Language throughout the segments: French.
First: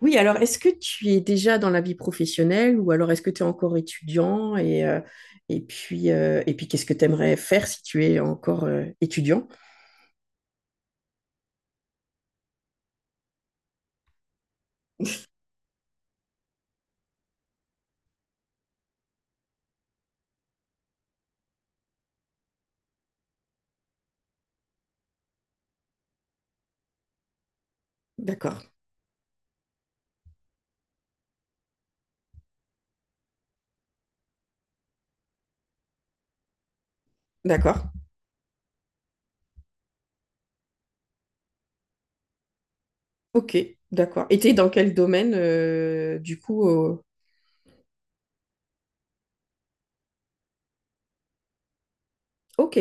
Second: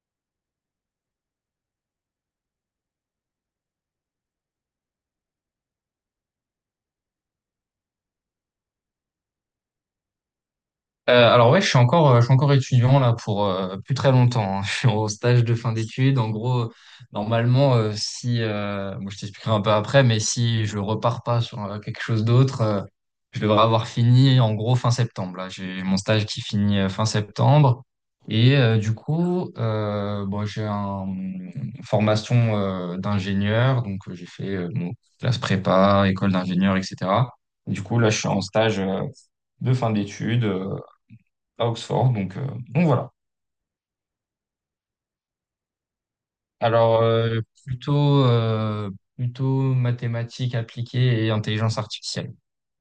Oui, alors est-ce que tu es déjà dans la vie professionnelle ou alors est-ce que tu es encore étudiant et, et puis qu'est-ce que tu aimerais faire si tu es encore étudiant? Alors ouais, je suis encore étudiant là pour plus très longtemps, hein. Je suis au stage de fin d'études. En gros, normalement, si, bon, je t'expliquerai un peu après, mais si je repars pas sur quelque chose d'autre, je devrais avoir fini en gros fin septembre. Là, j'ai mon stage qui finit fin septembre. D'accord, Du coup, bon, j'ai une formation d'ingénieur, donc j'ai fait bon, classe prépa, école d'ingénieur, etc. Du d'accord, coup, là, je suis en stage de fin d'études, à Oxford. Donc, voilà. ok, d'accord. Et tu es dans quel domaine du coup? Alors, plutôt mathématiques appliquées et intelligence artificielle. Ok,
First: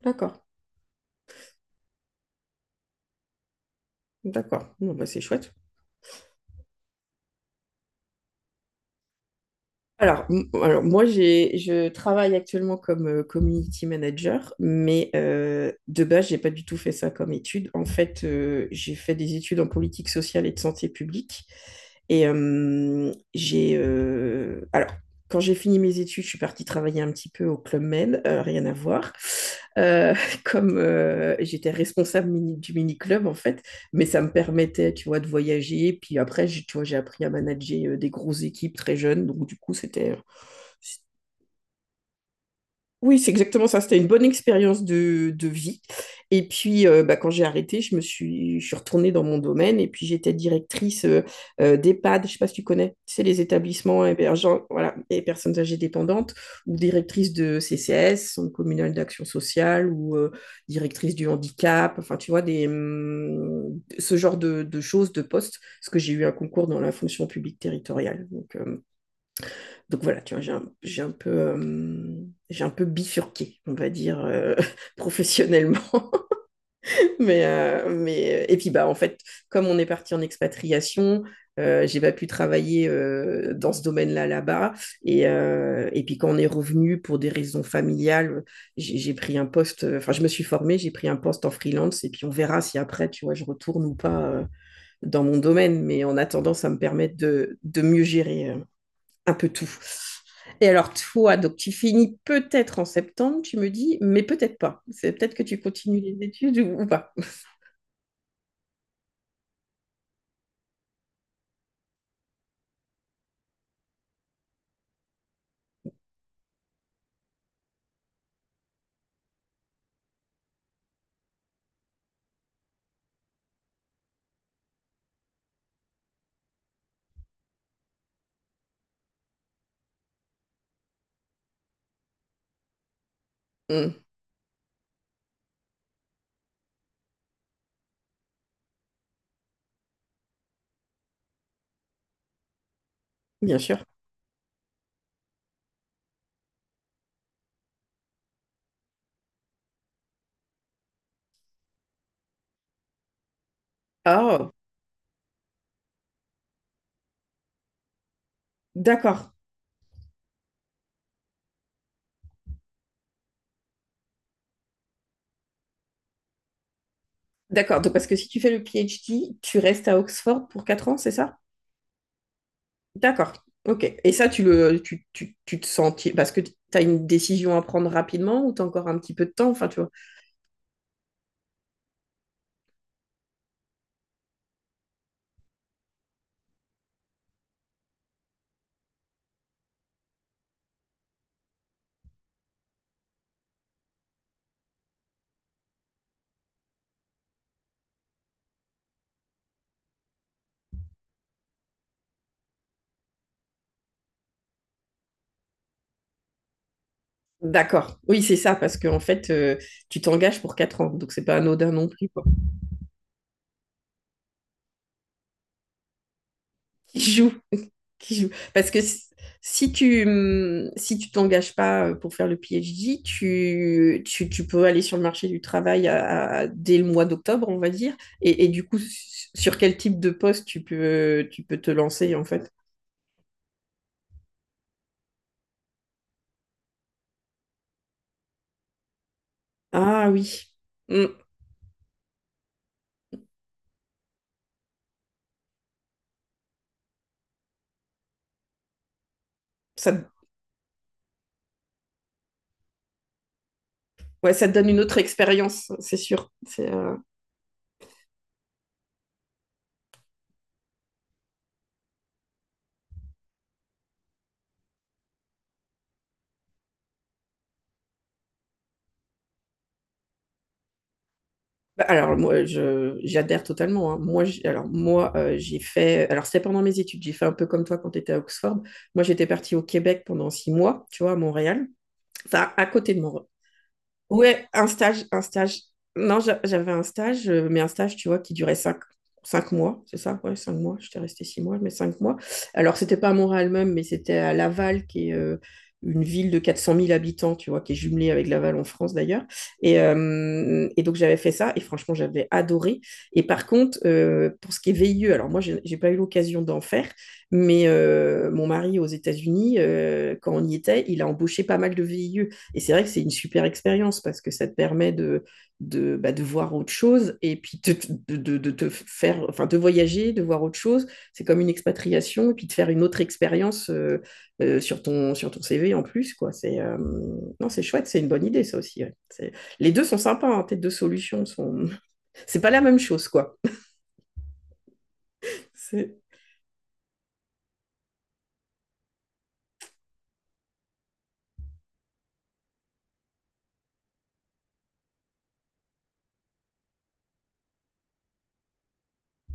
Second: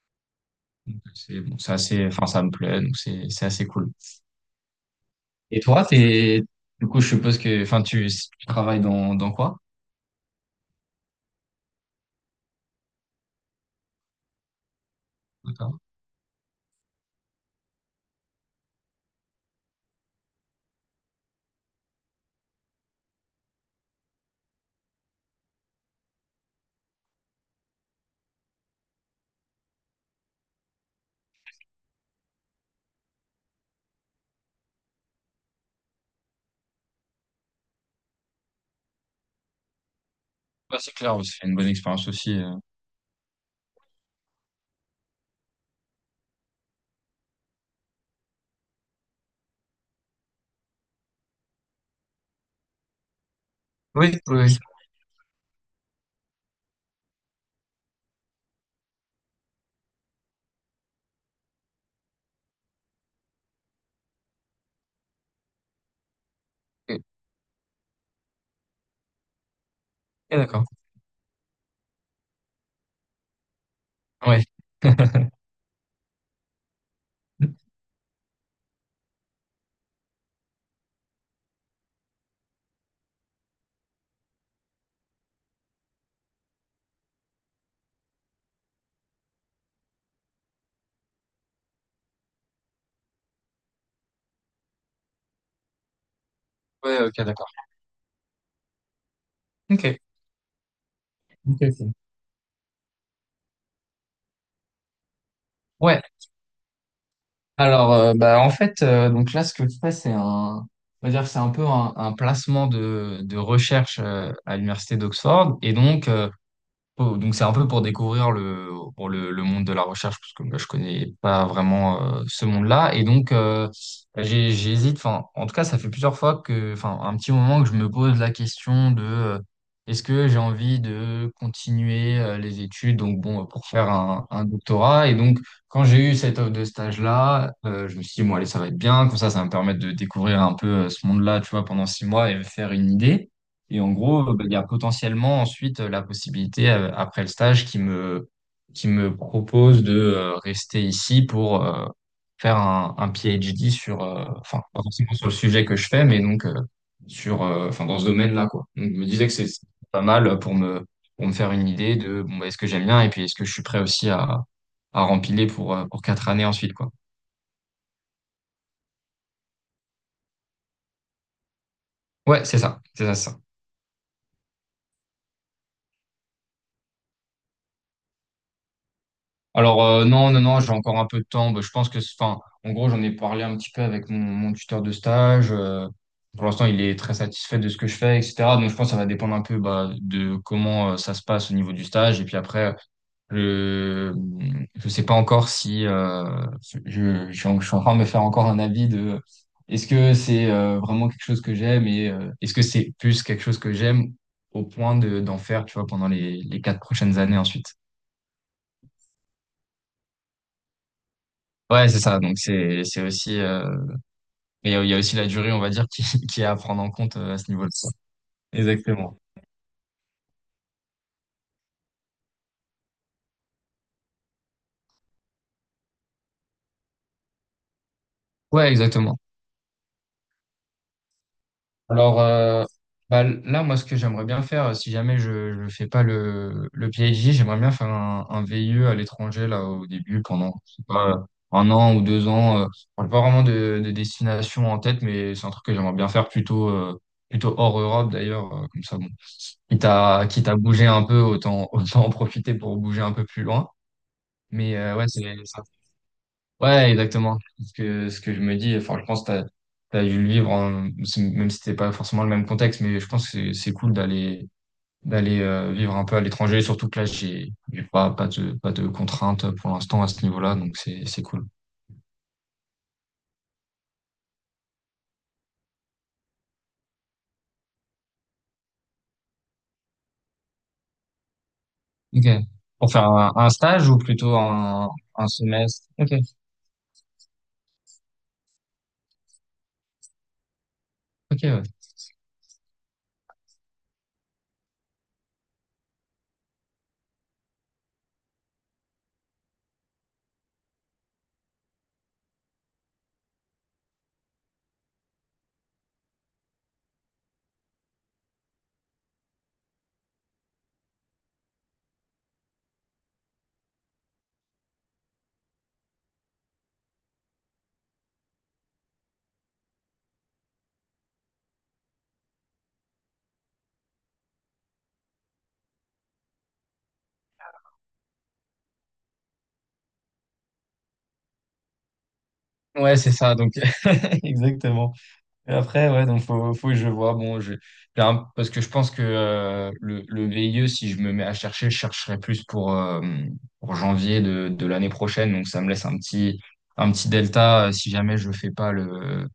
d'accord, Donc, c'est bon, c'est assez, enfin, ça me plaît, donc c'est assez cool. d'accord. Bon, bah, c'est chouette. Et toi, t'es, du coup, je suppose que, enfin, tu travailles dans quoi? Alors, moi, je travaille actuellement comme community manager, mais D'accord. de base, j'ai pas du tout fait ça comme étude. En fait, j'ai fait des études en politique sociale et de santé publique. Alors, quand j'ai fini mes études, je suis partie travailler un petit peu au Club Med, rien à voir. Euh, comme j'étais responsable du mini-club, en fait mais ça me permettait, tu vois, de voyager. Puis après, tu vois, j'ai appris à manager des grosses équipes très jeunes. Donc, du coup, c'était. Bah, c'est clair, c'est une bonne expérience aussi. Oui, c'est exactement ça. C'était une bonne expérience de vie. Et puis, bah, quand j'ai arrêté, je suis retournée dans mon domaine et puis j'étais directrice d'EHPAD. Je ne sais pas si tu connais, c'est les établissements Oui, oui, oui. hébergeants, voilà, et personnes âgées dépendantes, ou directrice de CCS, Centre communal d'action sociale, ou directrice du handicap. Enfin, tu vois, des, ce genre de choses, de postes, parce que j'ai eu un concours dans la Ok, fonction publique territoriale. Donc voilà, tu vois, d'accord. J'ai un peu bifurqué, on va dire, Ouais. Professionnellement. mais, et puis, bah, en fait, comme on est parti en expatriation, j'ai pas pu travailler dans ce domaine-là là-bas. Et puis quand on est revenu pour des raisons familiales, j'ai pris un poste, enfin je me suis formée, j'ai pris un poste en freelance et puis on verra si après, tu vois, je retourne ou pas dans mon domaine. Mais en attendant, ça me Ouais, permet ok, d'accord. de mieux gérer un peu tout. Ok. Et alors, toi, donc Ok, tu ok. finis peut-être en septembre, tu me dis, mais peut-être pas. C'est peut-être que tu continues Ouais, les études ou pas. alors, bah, en fait, donc là, ce que je fais, on va dire, que c'est un peu un placement de recherche, à l'université d'Oxford. Et donc, oh, donc c'est un peu pour le monde de la recherche, parce que moi je connais pas vraiment ce monde-là. Et donc bah, j'hésite, enfin, en tout cas ça fait plusieurs fois que, enfin un petit moment que je me pose la question de est-ce que j'ai envie de continuer les études, donc bon, pour faire Mm, un doctorat. Et donc quand j'ai eu cette offre de stage-là, je me suis dit, bon allez, ça va être bien, comme ça ça va me permettre de découvrir un peu ce monde-là, tu vois, pendant 6 mois et me faire une idée. bien sûr. Et en gros, bah, il y a potentiellement ensuite la possibilité, après le stage, qui me propose de rester ici pour faire un PhD sur, Ah, enfin, pas forcément sur le sujet que je fais, mais donc sur, enfin, dans ce domaine-là, quoi. Donc, je me disais d'accord. que c'est pas mal pour me faire une idée de, bon, bah, est-ce que j'aime bien et puis est-ce que je suis prêt aussi à rempiler pour 4 années ensuite, quoi. D'accord. Donc, parce que si tu fais le PhD, tu restes à Oxford pour 4 ans, c'est ça? Ouais, c'est ça, c'est ça, c'est D'accord. ça. Ok. Et ça, tu te sens, parce que tu as une décision à prendre rapidement ou tu as encore un petit peu de temps, enfin, tu Alors vois. euh, non, non, non, j'ai encore un peu de temps. Bah, je pense que, enfin, en gros, j'en ai parlé un petit peu avec mon tuteur de stage. Pour l'instant, il est très satisfait de ce que je fais, etc. Donc, je pense que ça va dépendre un peu, bah, de comment ça se passe au niveau du stage. Et puis après, je je sais pas encore si je suis en train de me faire encore un avis de est-ce que c'est vraiment quelque chose que j'aime et est-ce que c'est plus quelque chose que j'aime au point de d'en faire, tu vois, pendant les 4 prochaines années ensuite. D'accord. Oui, c'est ça, parce qu'en fait, tu t'engages pour 4 ans, donc c'est pas anodin non Ouais, c'est plus, ça. quoi. Donc c'est aussi, mais il y a aussi la durée, on va dire, qui qui est à prendre en Qui compte joue? euh, à ce niveau-là. Qui joue? Parce que si Exactement. si tu hum, si tu t'engages pas pour faire le PhD, tu peux aller sur le marché du travail dès le mois d'octobre, on va dire. Et du Ouais, coup, exactement. Sur quel type de poste tu peux te lancer, Alors en fait? euh, bah, là, moi, ce que j'aimerais bien faire, si jamais je fais pas le PhD, j'aimerais bien faire un VIE à l'étranger là au Ah début oui. pendant je sais pas, Hum, euh, un an ou 2 ans. J'ai pas vraiment de destination en tête, mais c'est un truc que j'aimerais bien faire plutôt hors Europe d'ailleurs, comme ça bon. Quitte ça, à quitte à bouger un peu, autant autant en profiter pour bouger un peu plus loin. ouais, ça te donne Mais une euh, autre ouais, c'est ça. expérience, c'est sûr. Ouais, exactement. Ce que je me dis, enfin, je pense que t'as dû le vivre, même si c'était pas forcément le même contexte, mais je pense que c'est cool d'aller vivre un peu à l'étranger, surtout que là, j'ai pas de contraintes pour l'instant à ce niveau-là, donc c'est cool. Bah, alors moi, je j'adhère totalement. Hein. Moi, alors moi, j'ai fait. Alors c'était pendant mes études. J'ai fait un peu comme toi quand tu étais à Oxford. Moi, j'étais partie au Québec pendant 6 mois, tu vois, à Montréal. Ok. Enfin, à Pour côté de faire Montréal. un stage ou plutôt Ouais, un un, stage, un un stage. semestre? Ok, Non, j'avais un stage, mais un stage, tu vois, qui durait cinq mois, c'est ça? Ouais, 5 mois. J'étais restée six ok, mois, ouais. mais 5 mois. Alors, c'était pas à Montréal même, mais c'était à Laval, qui est une ville de 400 000 habitants, tu vois, qui est jumelée avec Laval en France d'ailleurs. Et donc, j'avais fait ça, et franchement, j'avais adoré. Et par contre, pour ce qui est VIE, alors moi, j'ai pas eu l'occasion d'en faire, mais mon mari aux États-Unis, quand on y était, il a embauché pas mal de VIE. Et c'est vrai que c'est une super expérience parce que ça te permet de, bah, de voir autre chose et puis te faire, enfin, de voyager, de voir autre chose. C'est comme une expatriation et puis de faire une autre expérience sur ton CV en plus. Quoi. Non, c'est chouette, c'est une bonne idée ça aussi. Ouais. Les deux sont sympas, hein, tes deux solutions sont. C'est pas la même Ouais, chose, c'est ça, quoi. donc exactement. Et après, C'est... ouais, donc faut que je vois. Bon, parce que je pense que le VIE, si je me mets à chercher, je chercherai plus pour janvier de l'année prochaine. Donc ça me laisse un petit delta, si jamais je fais pas le,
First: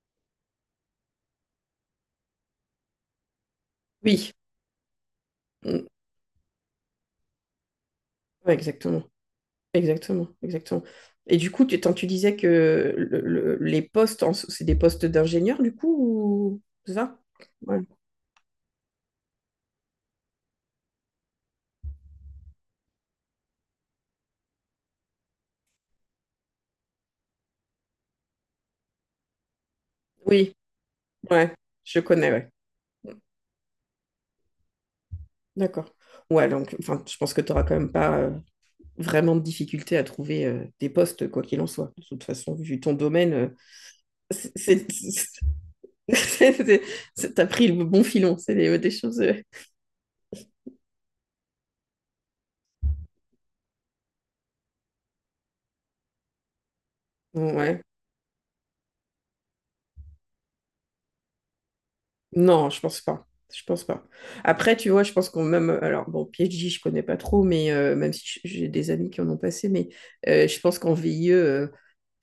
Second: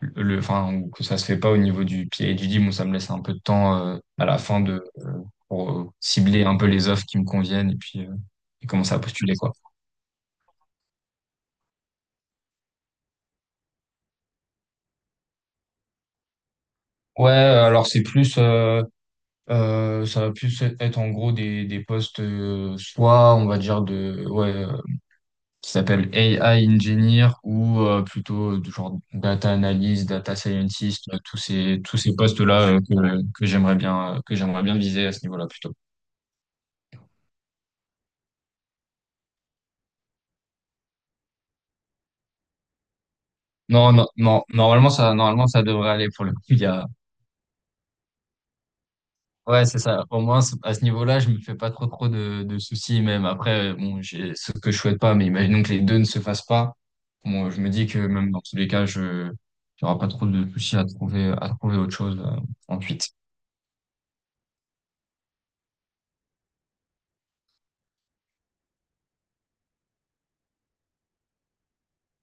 le, enfin, ou que ça se fait pas au niveau du PhD. Bon, ça me laisse un peu de temps à Oui, la fin de, pour mm. cibler un peu les offres qui me conviennent et puis Ouais, et commencer à exactement. postuler, quoi. Exactement, exactement. Et du coup, tant tu disais que les postes, so, c'est des postes d'ingénieur, du coup, ou... c'est ça? Ouais, Ouais. alors c'est plus. Ça va plus être en gros des postes, soit on va dire de, ouais, qui s'appelle AI engineer ou plutôt du genre data analyst, data Oui, scientist, tous ouais, ces, tous je ces connais, ouais. postes-là, que j'aimerais bien, que j'aimerais bien viser à ce niveau-là plutôt. D'accord. Ouais, donc, enfin, je pense que tu n'auras quand même pas vraiment de difficulté à trouver des postes, quoi qu'il en soit. De toute façon, vu ton domaine, Non, non, non, c'est, c'est- normalement ça devrait aller pour le coup. Il y c'est- a. c'est- t'as pris le bon filon. C'est des choses. Ouais, c'est ça. Au moins, à ce niveau-là, je me fais pas trop trop de soucis. Même après, bon, j'ai ce que je souhaite pas, mais imaginons que les deux ne se fassent pas. Bon, je me Ouais, dis que même dans tous les cas, je j'aurai pas trop de soucis à trouver autre chose non, je pense ensuite. pas. Je pense pas. Après, tu vois, je pense qu'on même. Alors, bon, PhD, je connais pas trop, mais même si j'ai des amis qui en ont passé, mais je pense qu'en VIE,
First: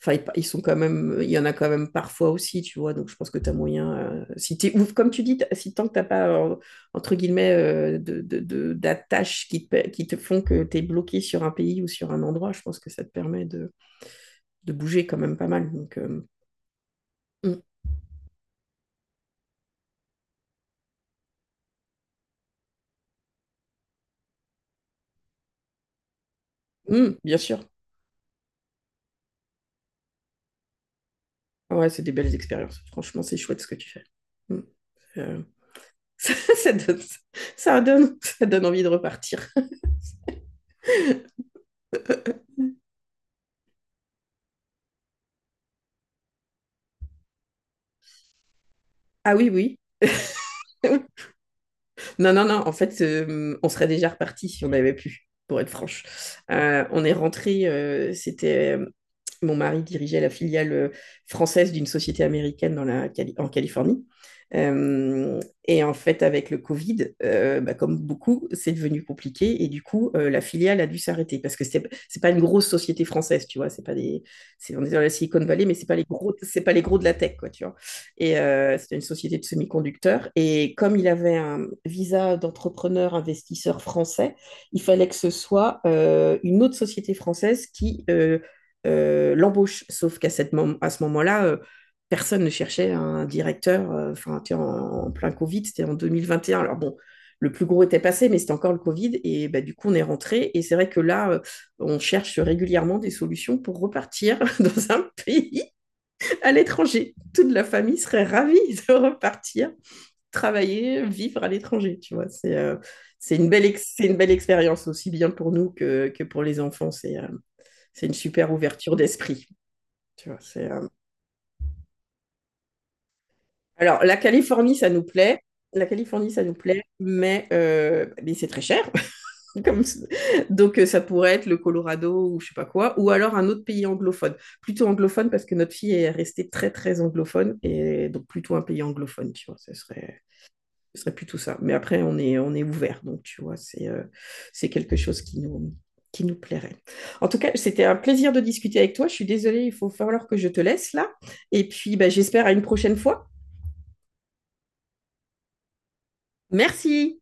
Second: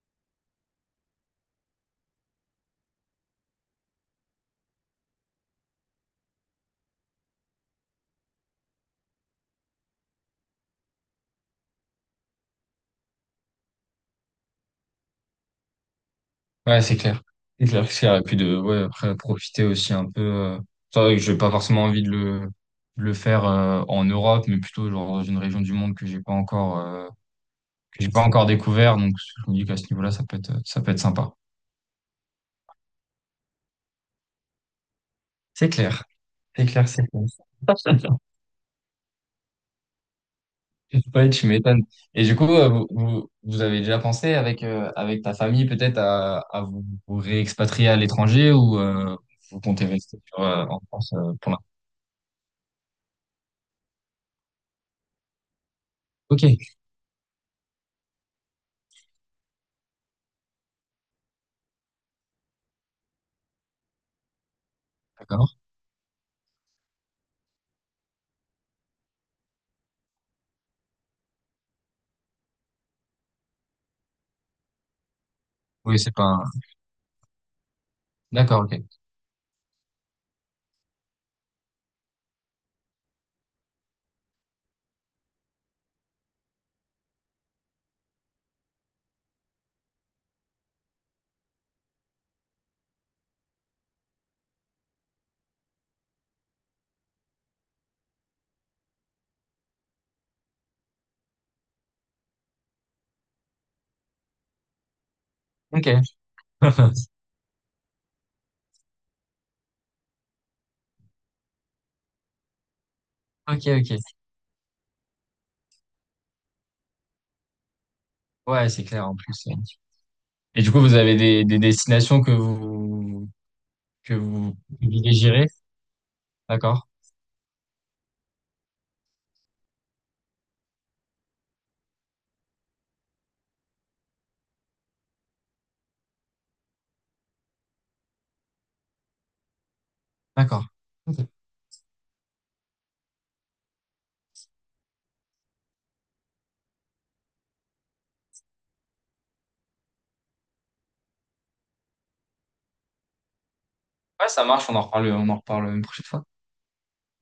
enfin, ils sont quand même. Il y en a quand même parfois aussi, tu vois. Donc, je pense que tu as moyen. Si t'es, ou comme tu dis, si tant que t'as pas, entre guillemets, de, d'attaches qui te font que tu es bloqué sur un pays ou sur un endroit, je pense que ça te permet de bouger quand même pas mal. Donc, Ouais, c'est clair. C'est clair, c'est clair. Et puis de ouais, après profiter aussi un peu. C'est vrai que j'ai pas forcément envie de le faire en Europe, mais plutôt genre dans une région du monde mm, mm, bien sûr. que j'ai pas encore découvert. Donc je me dis qu'à ce niveau-là, ça peut être sympa. Ouais, c'est des belles expériences. Franchement, c'est chouette ce que tu fais. Mm. Euh, C'est clair. ça, C'est ça clair, donne, c'est clair. ça, donne, ça donne envie de repartir. Ouais, tu m'étonnes. Et du coup, vous avez déjà pensé avec ta famille peut-être à vous réexpatrier à l'étranger ou Ah oui, vous oui. comptez rester en France, pour l'instant? Non, non, non. En fait, on serait déjà reparti si on avait pu, pour être franche. Ok, On est rentré, c'était mon mari dirigeait la filiale française d'une société américaine dans la, en Californie. Euh, d'accord. et en fait, avec le Covid, bah, comme beaucoup, c'est devenu compliqué. Et du coup, la filiale a dû s'arrêter parce que c'est pas une grosse société française, tu vois. C'est pas des, c'est, On est dans la Silicon Valley, mais c'est pas Oui, les c'est pas... gros, c'est pas les gros de la tech, quoi, tu vois. Et D'accord, ok. c'était une société de semi-conducteurs. Et comme il avait un visa d'entrepreneur investisseur français, il fallait que ce soit une autre société française qui l'embauche. Sauf qu'à à ce moment-là, personne ne cherchait un directeur. Enfin, tu sais, en plein Covid, c'était en 2021. Alors bon, le plus gros était passé, mais c'était encore le Covid. Et bah, du coup, on est rentré. Et c'est vrai que là, on cherche régulièrement des solutions pour repartir dans un pays Ok. à l'étranger. Toute la famille serait ravie de repartir, travailler, vivre à l'étranger. Tu vois, c'est euh, c'est une Ok, belle ok. ex- c'est une belle expérience aussi bien pour nous que pour les enfants. C'est une super Ouais, c'est ouverture clair en plus. d'esprit. euh. Tu vois, Et du coup, vous avez des destinations Alors, que la vous Californie, ça nous plaît. privilégierez? La Californie, ça nous plaît, D'accord, mais c'est très cher. Comme... Donc, ça pourrait être le Colorado ou je sais pas quoi, ou alors un autre pays anglophone. Plutôt anglophone parce que notre fille est restée très, très anglophone, et donc plutôt un pays anglophone, tu vois, ce serait, d'accord. ce serait Ok. plutôt ça. Mais après, on est ouvert, donc tu vois, c'est quelque chose qui nous plairait. En tout cas, c'était un plaisir de discuter avec toi. Je suis désolée, il faut falloir que je te laisse là. Et puis, bah, j'espère à une prochaine fois. Ouais, ça marche, on en reparle une prochaine fois. Merci.